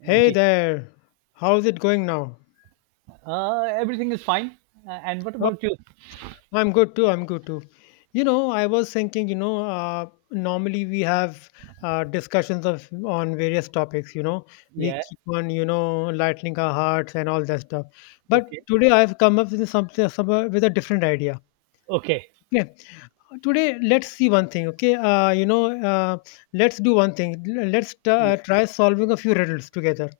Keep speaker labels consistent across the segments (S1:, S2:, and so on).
S1: Hey
S2: Ji.
S1: there, how's it going now?
S2: Everything is fine. And what
S1: Oh,
S2: about you?
S1: I'm good too, I'm good too. I was thinking, normally we have discussions of on various topics, we
S2: Yeah.
S1: keep on, lightening our hearts and all that stuff. But
S2: Okay.
S1: today I've come up with something, some, with a different idea.
S2: Okay.
S1: Okay, today let's see one thing. Okay, let's do one thing. Let's
S2: Yeah.
S1: try solving a few riddles together.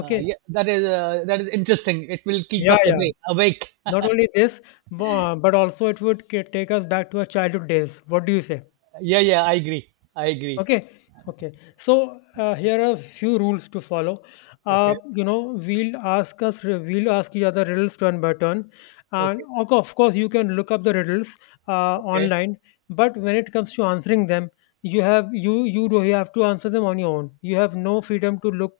S2: Yeah. That is interesting. It will keep
S1: Yeah,
S2: us
S1: yeah.
S2: awake. Awake.
S1: Not only this, but also it would take us back to our childhood days. What do you say?
S2: Yeah. Yeah. I agree. I agree.
S1: Okay, okay. So here are a few rules to follow.
S2: Okay.
S1: We'll ask each other riddles turn by turn, and
S2: Okay.
S1: of course you can look up the riddles
S2: Okay.
S1: online. But when it comes to answering them, you have to answer them on your own. You have no freedom to look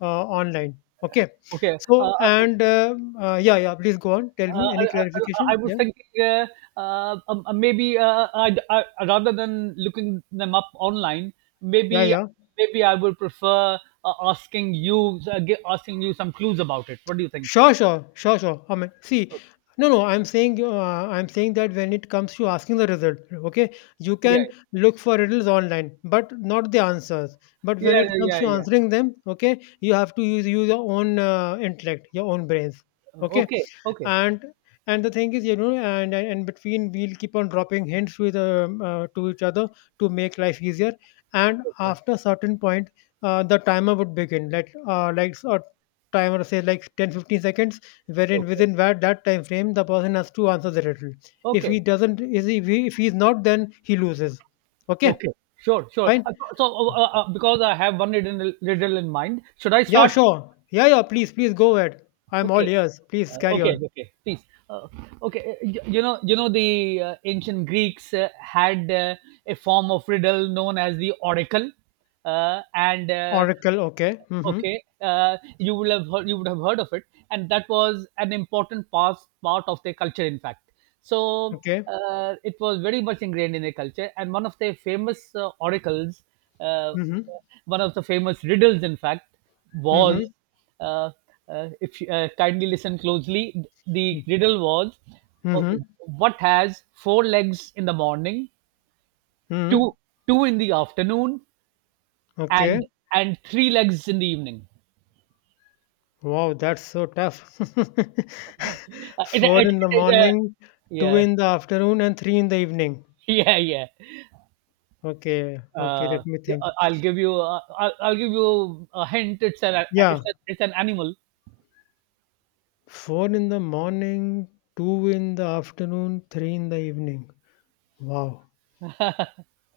S1: online. Okay.
S2: Okay.
S1: So and yeah, yeah. Please go on. Tell
S2: Uh,
S1: me any
S2: I
S1: clarification.
S2: I was
S1: Yeah.
S2: thinking, maybe, rather than looking them up online,
S1: Yeah,
S2: maybe
S1: yeah.
S2: maybe I would prefer asking you, asking you some clues about it. What do you think?
S1: Sure, sure, sure, sure. I mean, see,
S2: Okay.
S1: no, no. I'm saying that when it comes to asking the result, okay, you
S2: Yeah.
S1: can
S2: Yeah.
S1: look for riddles online, but not the answers. But when
S2: Yeah,
S1: it
S2: yeah,
S1: comes
S2: yeah,
S1: to
S2: yeah.
S1: answering them, okay, you have to use your own intellect, your own brains. Okay.
S2: Okay, okay,
S1: and and the thing is, and between we'll keep on dropping hints with to each other to make life easier, and
S2: okay,
S1: after a certain point the timer would begin like a timer say like 10, 15 seconds, wherein
S2: okay,
S1: within that time frame the person has to answer the riddle. if
S2: okay,
S1: he doesn't is he, if he if he's not, then he loses. Okay.
S2: okay. Sure, sure.
S1: Fine.
S2: So, because I have one riddle in mind, should I
S1: Yeah,
S2: start?
S1: sure. Yeah, yeah, please, please go ahead. I'm all
S2: Okay.
S1: ears, please carry
S2: Okay,
S1: on.
S2: okay, please. Uh, okay, the ancient Greeks had a form of riddle known as the oracle, and
S1: Oracle, okay. Mm-hmm.
S2: you would have heard of it, and that was an important part of their culture, in fact. So,
S1: Okay.
S2: it was very much ingrained in their culture, and one of their famous oracles. Uh,
S1: Mm-hmm.
S2: One of the famous riddles, in fact, was.
S1: Mm-hmm.
S2: uh, if you kindly listen closely, the riddle was, uh,
S1: Mm-hmm.
S2: what has four legs in the morning, two
S1: Mm-hmm.
S2: two in the afternoon,
S1: Okay.
S2: and and three legs in the evening.
S1: Wow, that's so tough.
S2: Oh. It,
S1: Four
S2: it,
S1: in the
S2: it is a
S1: morning, two
S2: Yeah.
S1: in the afternoon, and three in the evening.
S2: Yeah, yeah.
S1: Okay. Okay.
S2: Uh,
S1: Let me think.
S2: I'll give you a hint. It's an it's,
S1: Yeah.
S2: a, it's an animal.
S1: Four in the morning, two in the afternoon, three in the evening. Wow.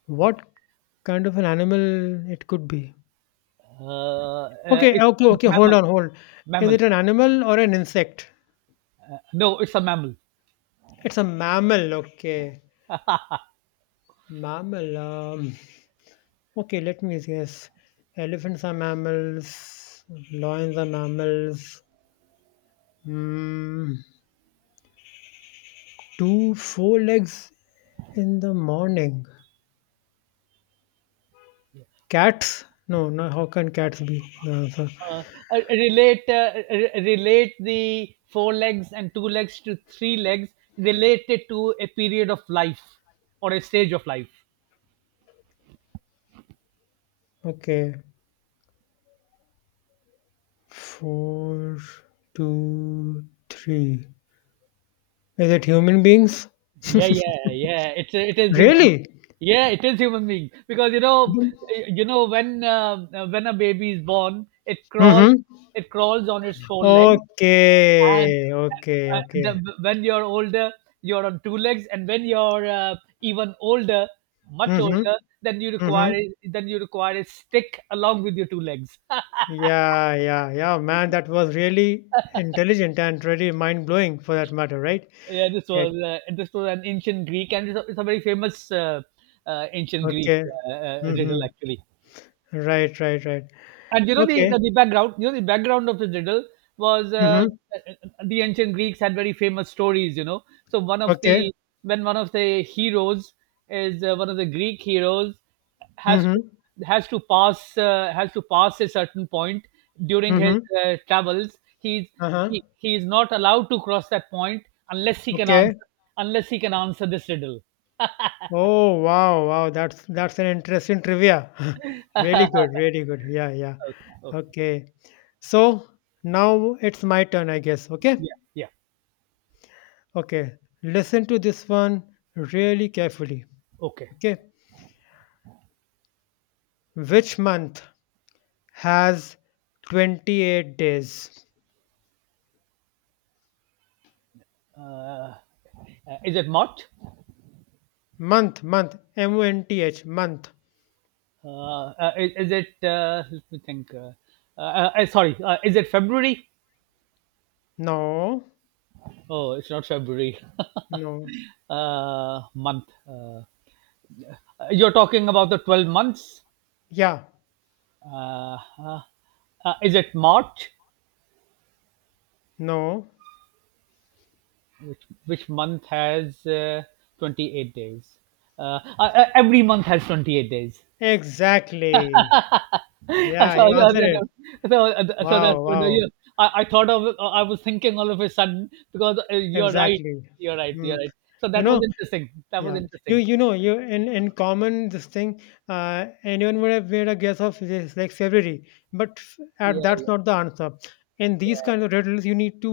S1: What kind of an animal it could be? Okay.
S2: It's
S1: Okay. Okay. Hold
S2: mammal
S1: on. Hold. Is
S2: mammal.
S1: it an animal or an insect?
S2: No, it's a mammal.
S1: It's a mammal. Okay. Mammal. Okay, let me guess. Elephants are mammals, lions are mammals. Mm, two four legs in the morning. Cats? No, no, how can cats be the answer?
S2: uh, relate relate the four legs and two legs to three legs, related to a period of life or a stage of life.
S1: Okay, four, two, three. Is it human beings?
S2: Yeah, yeah, yeah, it is human.
S1: Really?
S2: Yeah, it is human being, because when when a baby is born,
S1: Mm-hmm.
S2: it crawls on its four legs. And
S1: Okay, okay,
S2: uh, uh,
S1: okay.
S2: the, when you're older, you're on two legs, and when you're even older, much
S1: Mm-hmm.
S2: older, then you
S1: Mm-hmm.
S2: require then you require a stick along with your two legs.
S1: Yeah, yeah, yeah, man, that was really intelligent and really mind-blowing for that matter, right?
S2: Yeah,
S1: Right.
S2: this was an ancient Greek, and it's a very famous ancient Greek
S1: Okay.
S2: riddle,
S1: Mm-hmm.
S2: actually.
S1: Right, right, right.
S2: And you know the,
S1: Okay.
S2: the the background. You know the background of his riddle was.
S1: Mm-hmm.
S2: The ancient Greeks had very famous stories. You know, so one of
S1: Okay.
S2: the when one of the heroes is. One of the Greek heroes has to,
S1: Mm-hmm.
S2: has to pass a certain point during his
S1: Mm-hmm.
S2: travels.
S1: Uh-huh.
S2: He is not allowed to cross that point unless he can
S1: Okay.
S2: answer unless he can answer this riddle.
S1: Oh, wow, wow. That's an interesting trivia. Really good, really good. Yeah, yeah.
S2: Okay, okay,
S1: Okay. So now it's my turn, I guess. Okay.
S2: yeah, yeah,
S1: Okay. Listen to this one really carefully.
S2: okay.
S1: Okay. Which month has 28 days.
S2: Is it Mott?
S1: Month, month, month, month.
S2: Is it? Let me think. Sorry, is it February?
S1: No,
S2: Oh, it's not February.
S1: no.
S2: Month. You're talking about the 12 months.
S1: Yeah,
S2: Uh, uh, is it March?
S1: no.
S2: Which month has 28 days? Every month has 28 days.
S1: Exactly.
S2: I thought- I
S1: Yeah, you
S2: thought-
S1: answered it.
S2: I thought- so so
S1: Wow,
S2: that's good.
S1: wow.
S2: I was thinking all of a sudden, because you're right.
S1: Exactly.
S2: You're right.
S1: Hmm.
S2: You're right. So
S1: You
S2: that was
S1: know,
S2: interesting. That was
S1: yeah, you
S2: interesting.
S1: you know you in common this thing, anyone would have made a guess of this like February, but
S2: Yeah. Yeah.
S1: that's not the answer. In these
S2: Yeah.
S1: kind of riddles, you need to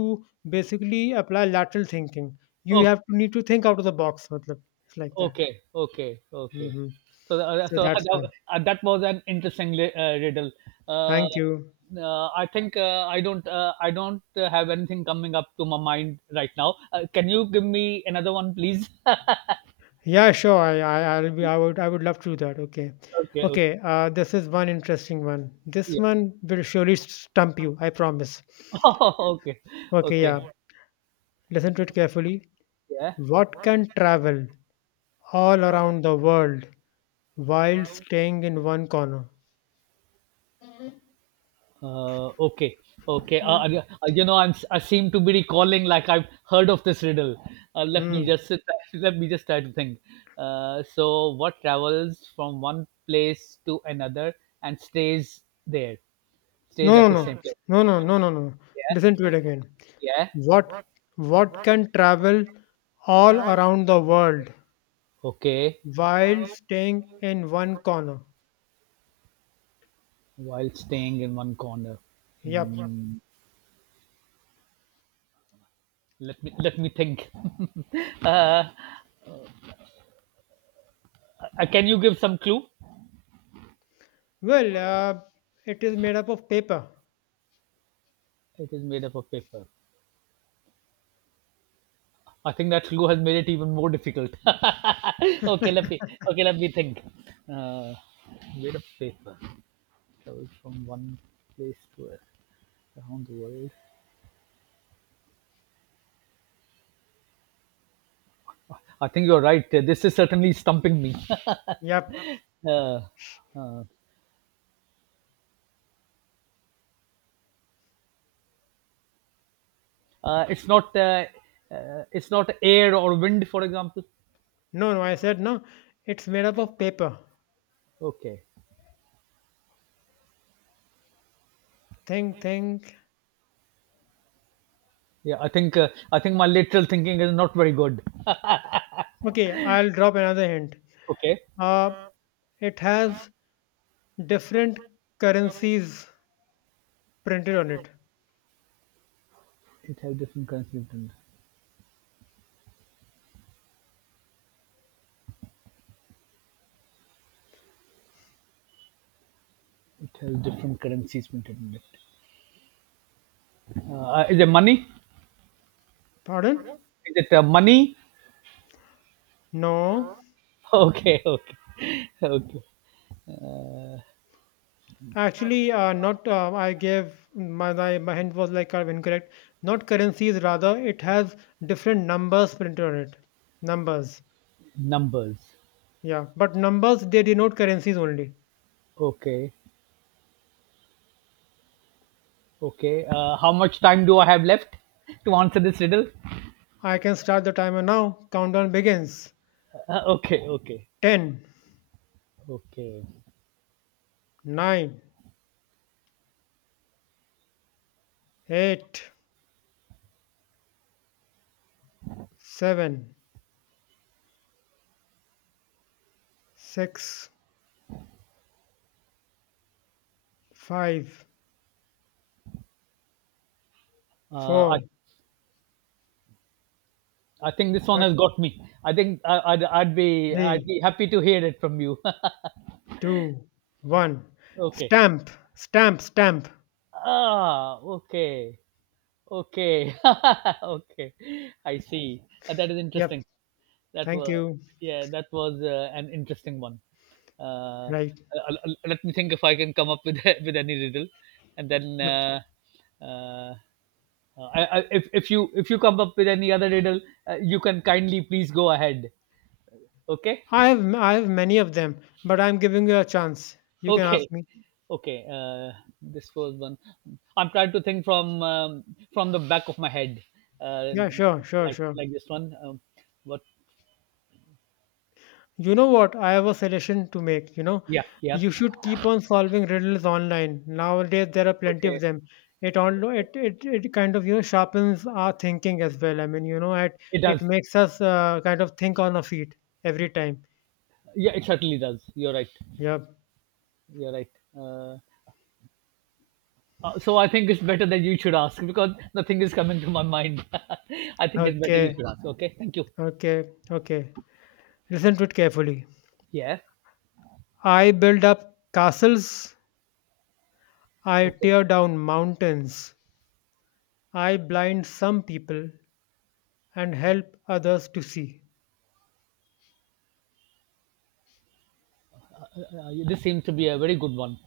S1: basically apply lateral thinking. You
S2: Okay.
S1: have to need to think out of the box. मतलब, it's like that.
S2: Okay. Okay. Okay.
S1: Hmm.
S2: So uh,
S1: So
S2: so uh,
S1: that's that.
S2: that, that was an interesting riddle. Uh,
S1: Thank you.
S2: I think, I don't have anything coming up to my mind right now. Can you give me another one, please?
S1: Yeah, sure. I I'll be I would love to do that. Okay,
S2: Okay. Okay.
S1: okay. This is one interesting one. This
S2: Yeah.
S1: one will surely stump you. I promise.
S2: Okay.
S1: Okay, yeah.
S2: Okay.
S1: Listen to it carefully.
S2: Yeah.
S1: What can travel all around the world while staying in one corner?
S2: Okay. Okay. I seem to be recalling like I've heard of this riddle. Let me
S1: Hmm.
S2: just sit Let me just try to think. So, what travels from one place to another and stays there, stays
S1: No,
S2: at the
S1: no,
S2: same place?
S1: no, no, no, no, no, no. Listen
S2: Yeah.
S1: to it again.
S2: Yeah.
S1: What what can travel all around the world
S2: Okay.
S1: while staying in one corner?
S2: While staying in one corner.
S1: Yep.
S2: Let me think. uh, can you give some clue?
S1: Well, it is made up of paper.
S2: It is made up of paper. I think that slow has made it even more difficult. Okay, let me think. Uh, Weight of paper travel from one place to, around the world. I think you're right. This is certainly stumping me.
S1: Yep.
S2: uh, uh, uh, it's not uh, it's not air or wind, for example.
S1: No, no, I said no. It's made up of paper.
S2: Okay.
S1: Think.
S2: Yeah, I think my literal thinking is not very good.
S1: Okay, I'll drop another hint.
S2: Okay.
S1: Uh, it has different currencies printed on it.
S2: It has different currencies printed. It. Has different currencies printed in it. Is it money?
S1: Pardon?
S2: Is it money?
S1: No,
S2: Okay, okay. Okay. Uh,
S1: actually, not. I gave my, my hint was like kind of incorrect. Not currencies, rather, it has different numbers printed on it. Numbers,
S2: Numbers.
S1: yeah, but numbers they denote currencies only.
S2: Okay, okay. How much time do I have left to answer this riddle?
S1: I can start the timer now. Countdown begins.
S2: Okay, okay,
S1: Ten,
S2: okay.
S1: nine, eight, seven, six, five,
S2: Uh, I
S1: four,
S2: I think this one has got me. I think, I'd be I'd
S1: three,
S2: be happy to hear it from you.
S1: two, one.
S2: Okay.
S1: Stamp, stamp, stamp.
S2: Ah, okay, okay. Okay. I see. That is
S1: Yep.
S2: interesting. That
S1: Thank
S2: was
S1: you.
S2: Yeah, that was an interesting one. Uh,
S1: Right.
S2: uh, Let me think if I can come up with, with any riddle, and then.
S1: Yep.
S2: Uh, uh, if you come up with any other riddle, you can kindly please go ahead. Okay,
S1: I have many of them, but I'm giving you a chance. You can
S2: okay,
S1: ask me.
S2: okay. This was one. I'm trying to think from, from the back of my head, uh,
S1: Yeah, sure, sure,
S2: like
S1: sure.
S2: like this one. What?
S1: You know what? I have a suggestion to make, you know.
S2: Yeah, yeah.
S1: You should keep on solving riddles online. Nowadays there are plenty of
S2: Okay,
S1: them. It all it, it, it kind of, you know, sharpens our thinking as well. I mean, you know, it
S2: it
S1: it
S2: does.
S1: makes us kind of think on our feet every time.
S2: Yeah, it certainly does. You're right.
S1: Yep.
S2: You're right. Uh, so I think it's better that you should ask, because nothing is coming to my mind. I think it's better you
S1: Okay.
S2: should ask. Okay, thank you.
S1: Okay. Okay. Listen to it carefully.
S2: Yeah.
S1: I build up castles, I
S2: Okay.
S1: tear down mountains, I blind some people and help others to see.
S2: This seems to be a very good one.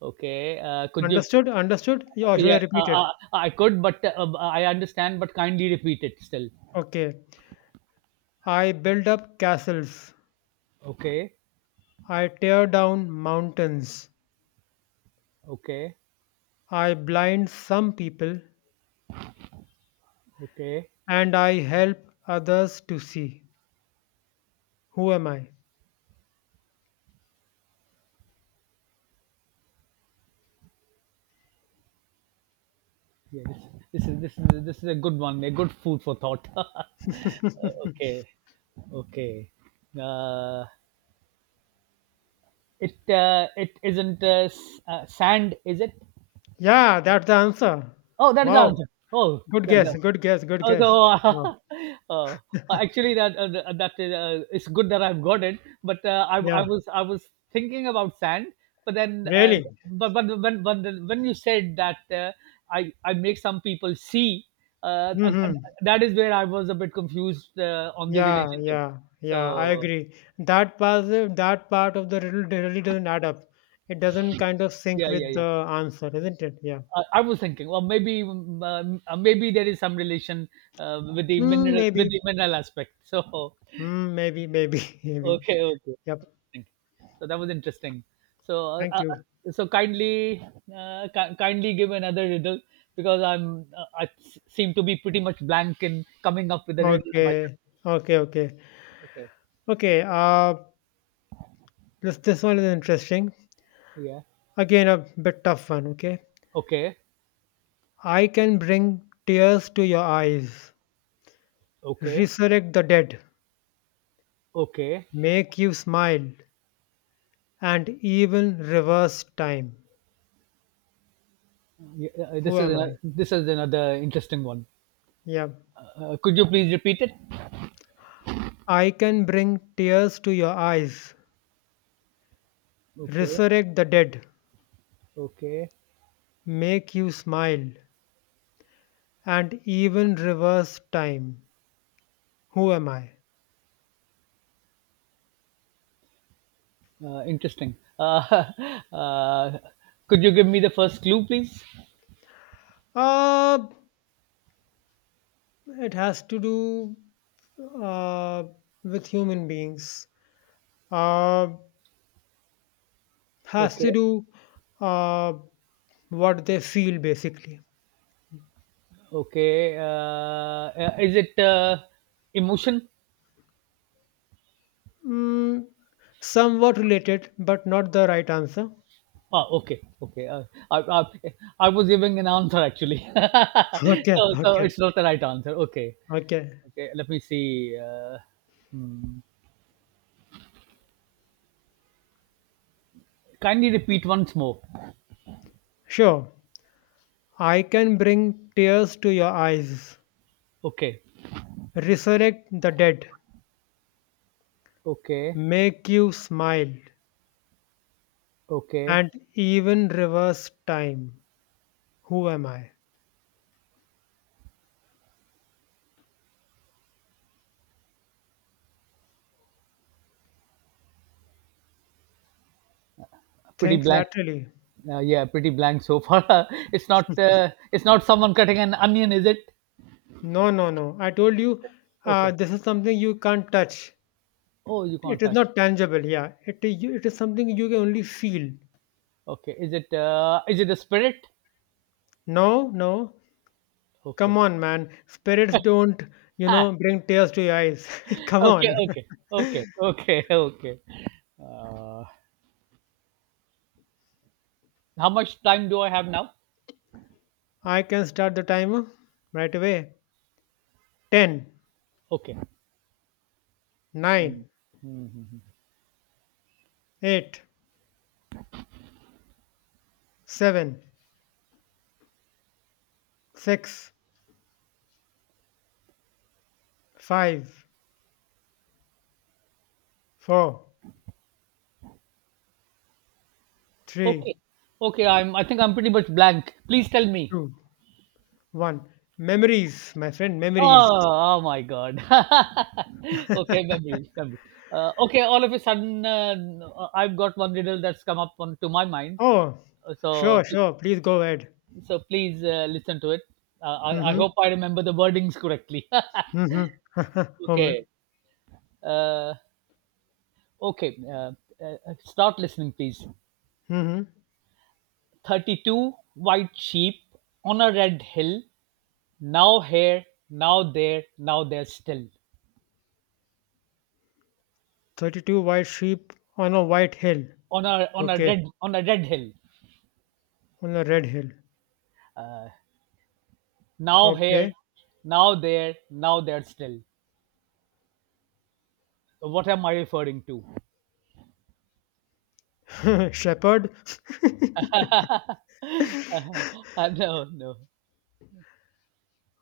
S2: Okay. Could you?
S1: Understood? Understood? Yeah, or should I
S2: Yeah,
S1: repeat it?
S2: I could, but I understand. But kindly repeat it still.
S1: Okay. I build up castles,
S2: Okay,
S1: I tear down mountains,
S2: okay,
S1: I blind some people,
S2: okay.
S1: and I help others to see. Who am I?
S2: Yeah, this is a good one. A good food for thought. Okay, okay. Uh, it isn't sand, is it?
S1: Yeah, that's the answer.
S2: Oh, that is the
S1: Wow.
S2: answer. Oh,
S1: Good guess, good guess, good
S2: oh,
S1: guess. Wow.
S2: so. uh, Actually, that is, it's good that I've got it. But I,
S1: Yeah,
S2: I was I was thinking about sand, but then.
S1: really.
S2: But when you said that I make some people see, uh, uh, uh,
S1: Hmm.
S2: that is where I was a bit confused on the
S1: Yeah,
S2: relationship.
S1: yeah, yeah, I
S2: So,
S1: agree. That part, that part of the riddle really doesn't add up. It doesn't kind of sync
S2: yeah, yeah,
S1: with
S2: yeah.
S1: the answer, isn't it? Yeah.
S2: I was thinking, well, maybe there is some relation with the
S1: Hmm, maybe.
S2: mineral aspect. So,
S1: Hmm, maybe, maybe, maybe.
S2: okay,
S1: Yep.
S2: okay, so that was interesting. So,
S1: Thank
S2: uh,
S1: you.
S2: uh, so kindly kindly give another riddle, because seem to be pretty much blank in coming up with the riddles myself.
S1: Okay. Okay, okay.
S2: Okay,
S1: Okay. This this one is interesting.
S2: yeah,
S1: Again, a bit tough one, okay?
S2: okay,
S1: I can bring tears to your eyes,
S2: okay,
S1: resurrect the dead,
S2: okay.
S1: make you smile, and even reverse time.
S2: Yeah,
S1: Who am I?
S2: this is another interesting one.
S1: Yeah.
S2: Could you please repeat it?
S1: I can bring tears to your eyes,
S2: Okay,
S1: resurrect the dead,
S2: okay.
S1: make you smile, and even reverse time. Who am I?
S2: Interesting. Uh, could you give me the first clue, please?
S1: Uh, it has to do uh, with human beings. Uh, has to
S2: Okay.
S1: do uh, what they feel basically.
S2: Okay. Is it emotion?
S1: Mm, somewhat related, but not the right answer.
S2: Ah, okay. Okay. I, I, I was giving an answer, actually.
S1: Okay,
S2: So,
S1: okay,
S2: it's not the right answer. Okay.
S1: okay.
S2: Okay. Let me see. Hmm. Kindly repeat once more.
S1: Sure. I can bring tears to your eyes,
S2: Okay.
S1: resurrect the dead,
S2: Okay.
S1: make you smile,
S2: Okay.
S1: and even reverse time. Who am I?
S2: Pretty
S1: Think
S2: blank.
S1: laterally.
S2: Yeah, pretty blank so far. It's not. It's not someone cutting an onion, is it?
S1: No, no, no. I told you
S2: Okay.
S1: this is something you can't touch.
S2: Oh, you
S1: It
S2: can't
S1: is
S2: touch.
S1: not tangible. Yeah, it is something you can only feel.
S2: Okay. Is it a spirit?
S1: No, no. Come
S2: Okay.
S1: on, man. Spirits don't, you
S2: Ah,
S1: know, bring tears to your eyes. Come
S2: okay,
S1: on.
S2: okay, okay, okay. Okay. Uh, how much time do I have now?
S1: I can start the timer right away. Ten,
S2: Okay. Mm.
S1: nine,
S2: Mhm.
S1: eight, seven, six, five. Four,
S2: Okay.
S1: three,
S2: Okay, I think I'm pretty much blank. Please tell me.
S1: two, one. Memories, my friend, memories.
S2: Oh, oh my God. Okay, memories, memories. Okay, all of a sudden, I've got one riddle that's come up on, to my mind.
S1: Oh,
S2: So,
S1: sure, sure. Please go ahead.
S2: please listen to it. I
S1: Mm-hmm.
S2: hope I remember the wordings correctly.
S1: Mm-hmm. Home.
S2: Okay. Uh, okay. Uh, Start listening, please.
S1: Mm-hmm.
S2: 32 white sheep on a red hill. Now here, now there, now there still.
S1: 32 white sheep on a white hill. Okay.
S2: On a red hill.
S1: On a red hill.
S2: Now here,
S1: Okay.
S2: now there, now there still. What am I referring to?
S1: Shepherd.
S2: No, no.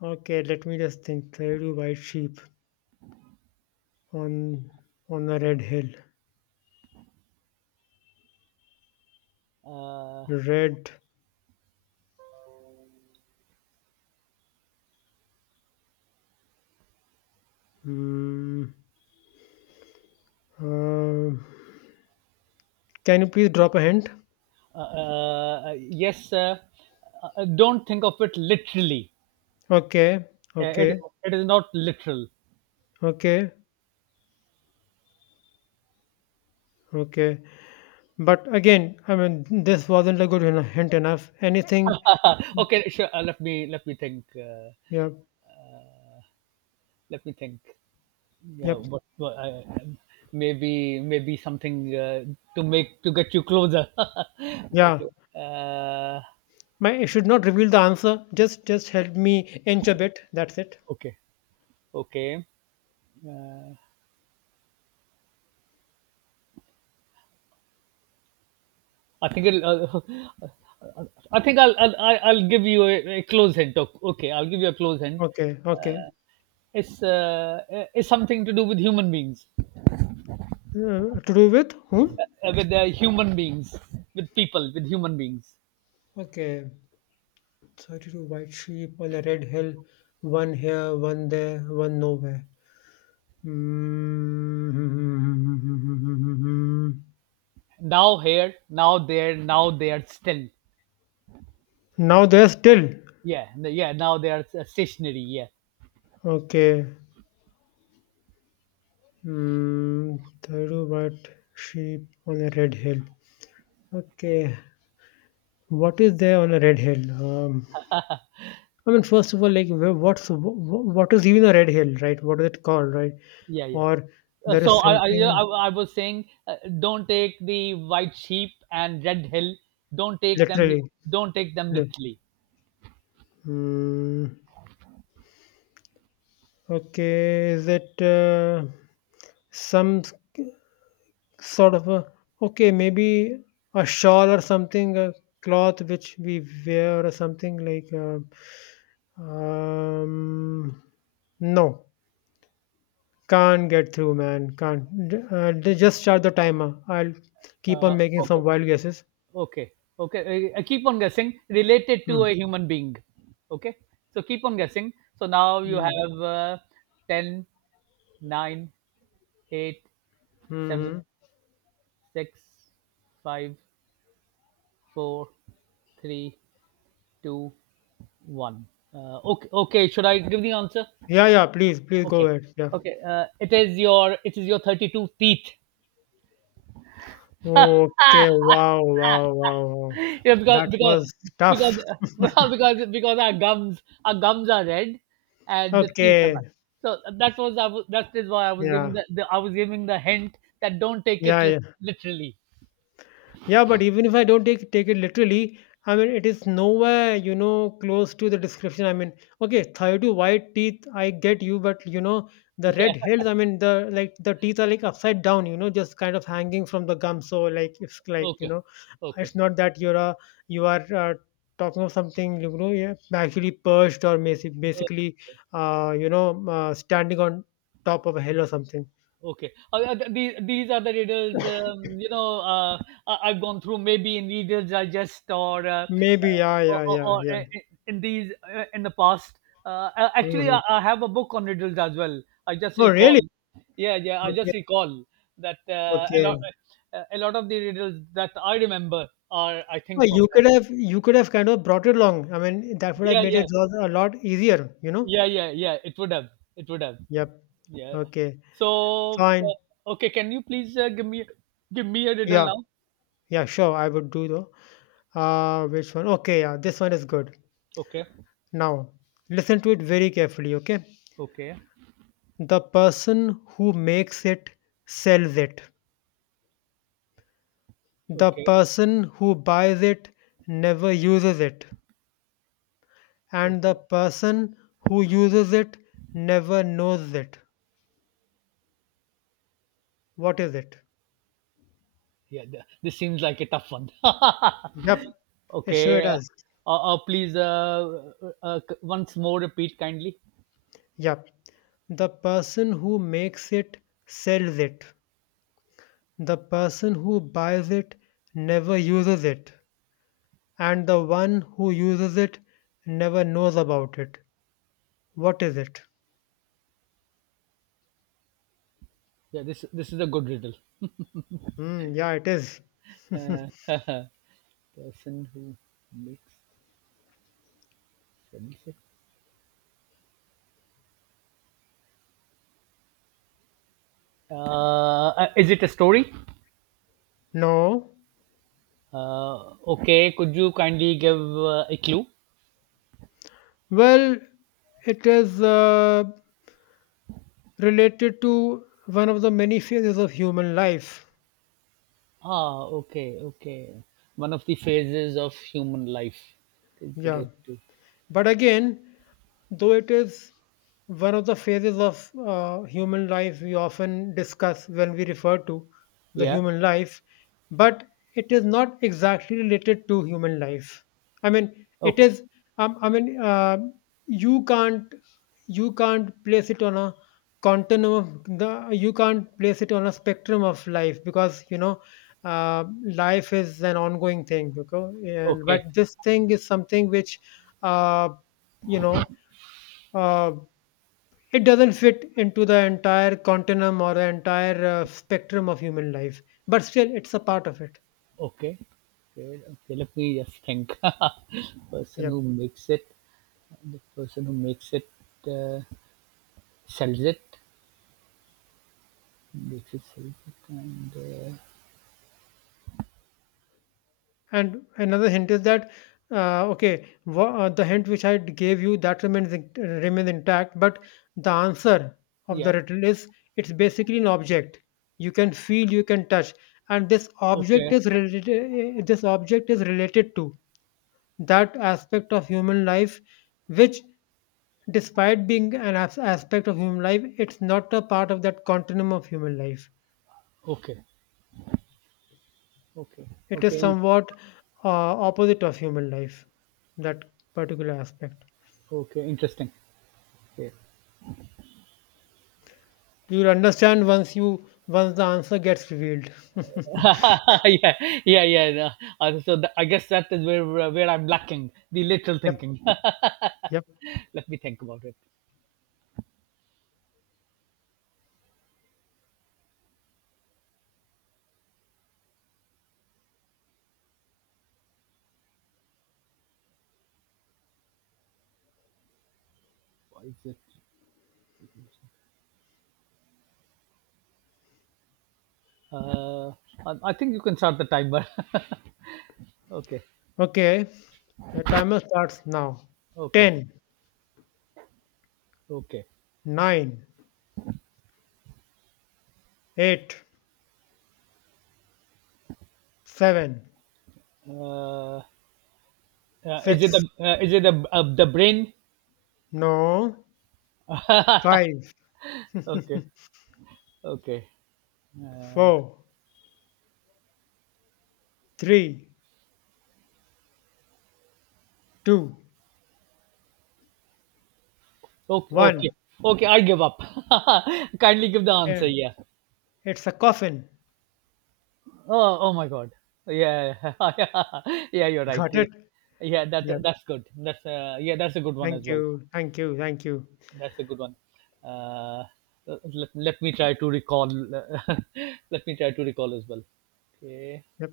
S1: Okay, let me just think. 32 white sheep on a red hill.
S2: Uh,
S1: Red. Mm, uh, can you please drop a hint?
S2: yes, don't think of it literally.
S1: Okay.
S2: Uh, it
S1: Okay.
S2: it is not literal.
S1: Okay. Okay, but again, I mean, this wasn't a good hint enough. Anything?
S2: Okay, sure. Let me think.
S1: Yep,
S2: Let me think. Yeah,
S1: yep,
S2: what maybe something to get you closer.
S1: yeah.
S2: Okay. Uh,
S1: My it should not reveal the answer. Just help me inch a bit. That's it.
S2: okay. Okay. I think it'll, uh, I think I'll give you a close hint. Okay, okay, I'll give you a close hint.
S1: Okay, okay.
S2: It's uh, it's something to do with human beings.
S1: To do with whom?
S2: With the human beings, with people, with human beings.
S1: Okay, 32 white sheep on a red hill. One here, one there, one nowhere. Mm.
S2: Now here, now there, now they are still.
S1: Now there's still.
S2: Yeah, yeah. Now they are stationary. Yeah,
S1: Okay. Mm, 32 white sheep on a red hill. Okay. What is there on a red hill? I mean, first of all, like, what is even a red hill, right? What is it called, right?
S2: yeah, yeah.
S1: Or there
S2: So
S1: is
S2: I, yeah,
S1: something
S2: I was saying, don't take the white sheep and red hill. Don't take them.
S1: literally.
S2: Don't take them
S1: No.
S2: literally.
S1: Mm, okay, is it some sort of a okay, maybe a shawl or something, a cloth which we wear or something like. Um, no, can't get through, man. Can't. D- they just start the timer. I'll keep
S2: Uh,
S1: on making some
S2: okay,
S1: wild guesses.
S2: okay, okay. Keep on guessing. Related
S1: Hmm.
S2: to a human being. Okay. So keep on guessing. So now you
S1: Hmm.
S2: have 10, nine, eight, seven,
S1: Mm-hmm.
S2: six, five, four, three, two, one. Okay, okay. Should I give the answer?
S1: Yeah, yeah. Please, please go
S2: Okay,
S1: ahead. Yeah.
S2: okay. It is your 32 teeth. yeah,
S1: Okay. Wow. Wow. Wow. Wow.
S2: because
S1: That
S2: because
S1: was
S2: because
S1: tough.
S2: well, because our gums are red and the teeth are black.
S1: Okay.
S2: So that is why I was giving
S1: Yeah.
S2: the hint that don't take it
S1: Yeah. Yeah.
S2: literally.
S1: Yeah, but even if I don't take it literally, I mean it is nowhere, you know, close to the description. I mean, okay, 32 white teeth, I get you, but you know, the
S2: Yeah.
S1: red hills, I mean the like the teeth are like upside down, you know, just kind of hanging from the gum. So like it's like, you
S2: Okay.
S1: know,
S2: Okay.
S1: it's not that you're a, you are talking of something, you know, yeah, actually perched or basically standing on top of a hill or something.
S2: Okay, these are the riddles. I've gone through maybe in Reader's Digest or
S1: Maybe, yeah,
S2: or,
S1: yeah,
S2: or,
S1: yeah,
S2: or
S1: yeah.
S2: i- i- in these in the past. Uh, a- actually,
S1: Hmm.
S2: I, I have a book on riddles as well. I just
S1: Oh,
S2: recall.
S1: really?
S2: Yeah, yeah, I
S1: Okay,
S2: just recall that
S1: okay.
S2: a lot of the riddles that I remember are I
S1: Oh,
S2: think from that.
S1: you could have kind of brought it along. I mean, that would have
S2: Yeah,
S1: made your
S2: yeah,
S1: job a lot easier, you know?
S2: yeah, yeah, yeah. It would have. It would have.
S1: Yep.
S2: Yeah.
S1: Okay.
S2: So
S1: Fine.
S2: okay, can you please give me a riddle
S1: Yeah.
S2: now?
S1: Yeah, sure. I would do though. Which one? Okay, yeah, this one is good.
S2: Okay.
S1: Now, listen to it very carefully, okay?
S2: Okay.
S1: The person who makes it sells it. The
S2: Okay.
S1: person who buys it never uses it. And the
S2: Okay.
S1: person who uses it never knows it. What is it?
S2: Yeah, this seems like a tough one.
S1: Yep. It sure
S2: okay.
S1: does.
S2: Please, once more repeat kindly.
S1: Yep. The person who makes it sells it. The person who buys it never uses it. And the one who uses it never knows about it. What is it?
S2: Yeah, this is a good riddle.
S1: Hmm, yeah, it is.
S2: Uh, person who makes sense. Is it a story?
S1: No.
S2: Okay. Could you kindly give a clue?
S1: Well, it is related to one of the many phases of human life.
S2: Ah, okay, okay. One of the phases of human life is
S1: Yeah.
S2: related to.
S1: But again, though it is one of the phases of human life we often discuss when we refer to the
S2: Yeah.
S1: human life, but it is not exactly related to human life. I mean, it
S2: Okay.
S1: is. I mean, you can't place it on a continuum of the you can't place it on a spectrum of life because uh, life is an ongoing thing because and
S2: Okay.
S1: but this thing is something which uh, you know uh, it doesn't fit into the entire continuum or the entire spectrum of human life, but still, it's a part of it.
S2: Okay. Okay, okay, let me just think. person
S1: Yep.
S2: who makes it, the person who makes it, uh, sells it, makes it, sells it, and
S1: And another hint is that okay, the hint which I gave you that remains remains intact, but the answer of the
S2: yeah.
S1: riddle is, it's basically an object. You can feel, you can touch, and this object
S2: Okay,
S1: is related. This object is related to that aspect of human life which, despite being an aspect of human life, it's not a part of that continuum of human life.
S2: okay, okay,
S1: It is
S2: okay,
S1: somewhat uh, opposite of human life, that particular aspect.
S2: okay. Interesting. Yeah,
S1: You'll understand once you once the answer gets revealed.
S2: yeah, yeah, yeah. No. So I guess that is where I'm lacking the literal
S1: Yep,
S2: thinking.
S1: yep.
S2: let me think about it. What is it? Uh, I think you can start the timer. okay,
S1: Okay, your timer starts now.
S2: okay,
S1: Ten,
S2: okay.
S1: nine, eight, seven,
S2: Uh,
S1: six,
S2: is it the brain?
S1: no,
S2: okay,
S1: five,
S2: okay,
S1: four, three, two,
S2: okay, okay,
S1: one.
S2: okay. I give up. Kindly give the
S1: Eh,
S2: answer. Yeah.
S1: It's a coffin.
S2: Oh, oh my God. Yeah, yeah. You're right.
S1: Got it?
S2: Yeah, that
S1: Yep.
S2: that's good. That's a good one as
S1: Thank
S2: well.
S1: you. Thank you. Thank you.
S2: That's a good one. Uh, let me try to recall. let me try to recall as well. Okay.
S1: Yep.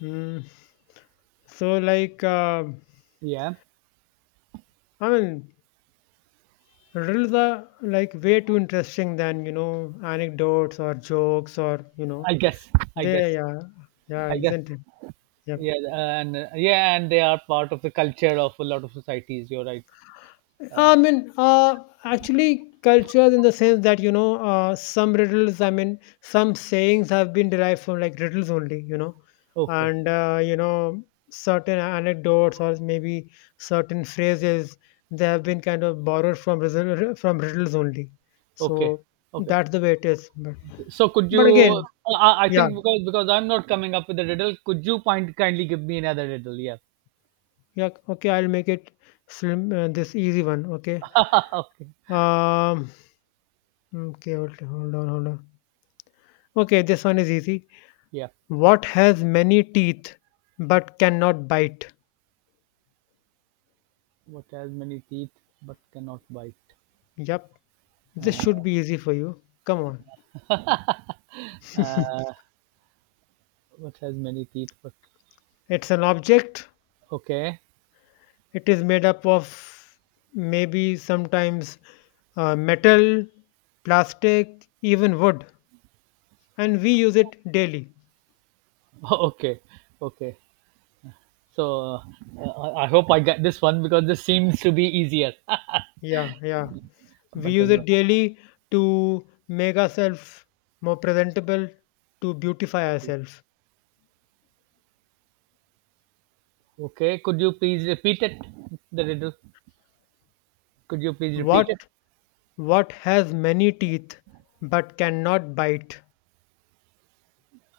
S1: Mm. So, like,
S2: Yeah.
S1: I mean, riddles are like way too interesting than anecdotes or jokes or
S2: I guess. I
S1: they,
S2: guess.
S1: yeah, yeah,
S2: I guess.
S1: isn't it? Yep.
S2: Yeah, and they are part of the culture of a lot of societies. You're right.
S1: I mean, actually, cultures in the sense that, some riddles, I mean, some sayings have been derived from like riddles only,
S2: Okay.
S1: and, certain anecdotes or maybe certain phrases, they have been kind of borrowed from riddles only.
S2: Okay.
S1: So
S2: Okay.
S1: that's the way it is. But,
S2: So could you
S1: again,
S2: I
S1: yeah,
S2: think because I'm not coming up with a riddle. Could you point kindly give me another riddle? Yeah.
S1: yeah, okay, I'll make it slim, this easy one, okay.
S2: okay.
S1: Um, okay, hold on, hold on. Okay, this one is easy.
S2: Yeah,
S1: What has many teeth but cannot bite?
S2: what has many teeth but cannot bite?
S1: Yep, this
S2: uh,
S1: should be easy for you. Come on.
S2: uh, what has many teeth but
S1: It's an object.
S2: okay.
S1: It is made up of maybe sometimes metal, plastic, even wood. And we use it daily.
S2: okay, okay. So I hope I get this one because this seems to be easier.
S1: Yeah, yeah. We
S2: but
S1: use
S2: does
S1: it
S2: not.
S1: daily to make ourselves more presentable, to beautify
S2: Okay.
S1: ourselves.
S2: Okay, could you please repeat it? The riddle. Could you please repeat it?
S1: What what has many teeth but cannot bite?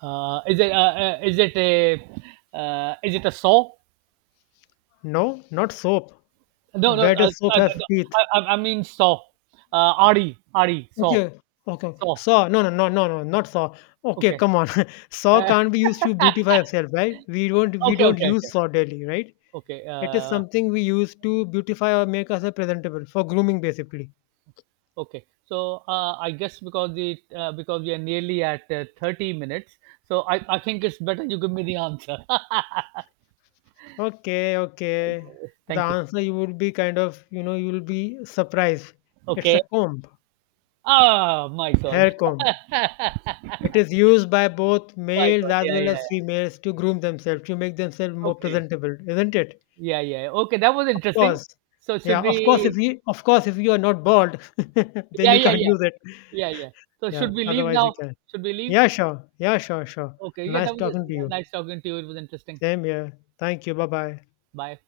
S2: Is it is it a Is it a saw?
S1: No, not soap.
S2: No, no.
S1: Where does soap have
S2: No,
S1: teeth?
S2: I mean saw. Ari, Ari, saw,
S1: Okay, okay.
S2: saw.
S1: Saw. No, no, no, no, no, not saw. Okay,
S2: Okay.
S1: come on. Saw
S2: Uh,
S1: can't be used to beautify ourselves, right? We
S2: okay,
S1: don't
S2: okay,
S1: use
S2: okay,
S1: saw daily, right?
S2: okay.
S1: It is something we use to beautify or make ourselves presentable for grooming basically.
S2: Okay. So I guess because we are nearly at 30 minutes, so I think it's better you give me the answer.
S1: Okay, okay. The
S2: Thank you.
S1: answer you would be kind of, you will be surprised. It's a
S2: Okay.
S1: comb,
S2: Ah, my God.
S1: hair comb. It is used by both
S2: my
S1: males
S2: God.
S1: as
S2: Yeah,
S1: well
S2: yeah,
S1: as
S2: yeah.
S1: females to
S2: Yeah.
S1: groom themselves, to make themselves more
S2: Okay.
S1: presentable, isn't it?
S2: Yeah, yeah. Okay, that was
S1: Of
S2: interesting.
S1: course.
S2: So
S1: Yeah,
S2: should we
S1: of course if you are not bald, then
S2: Yeah,
S1: you
S2: yeah,
S1: can't
S2: yeah.
S1: use it.
S2: Yeah, yeah. So
S1: Yeah,
S2: should we leave
S1: otherwise you
S2: now?
S1: can.
S2: Should we leave?
S1: Yeah, sure. Yeah, sure, sure.
S2: Okay. Yeah,
S1: Nice
S2: that was
S1: talking to you.
S2: nice talking to you. It was interesting.
S1: Same here. Thank you. Bye-bye.
S2: Bye.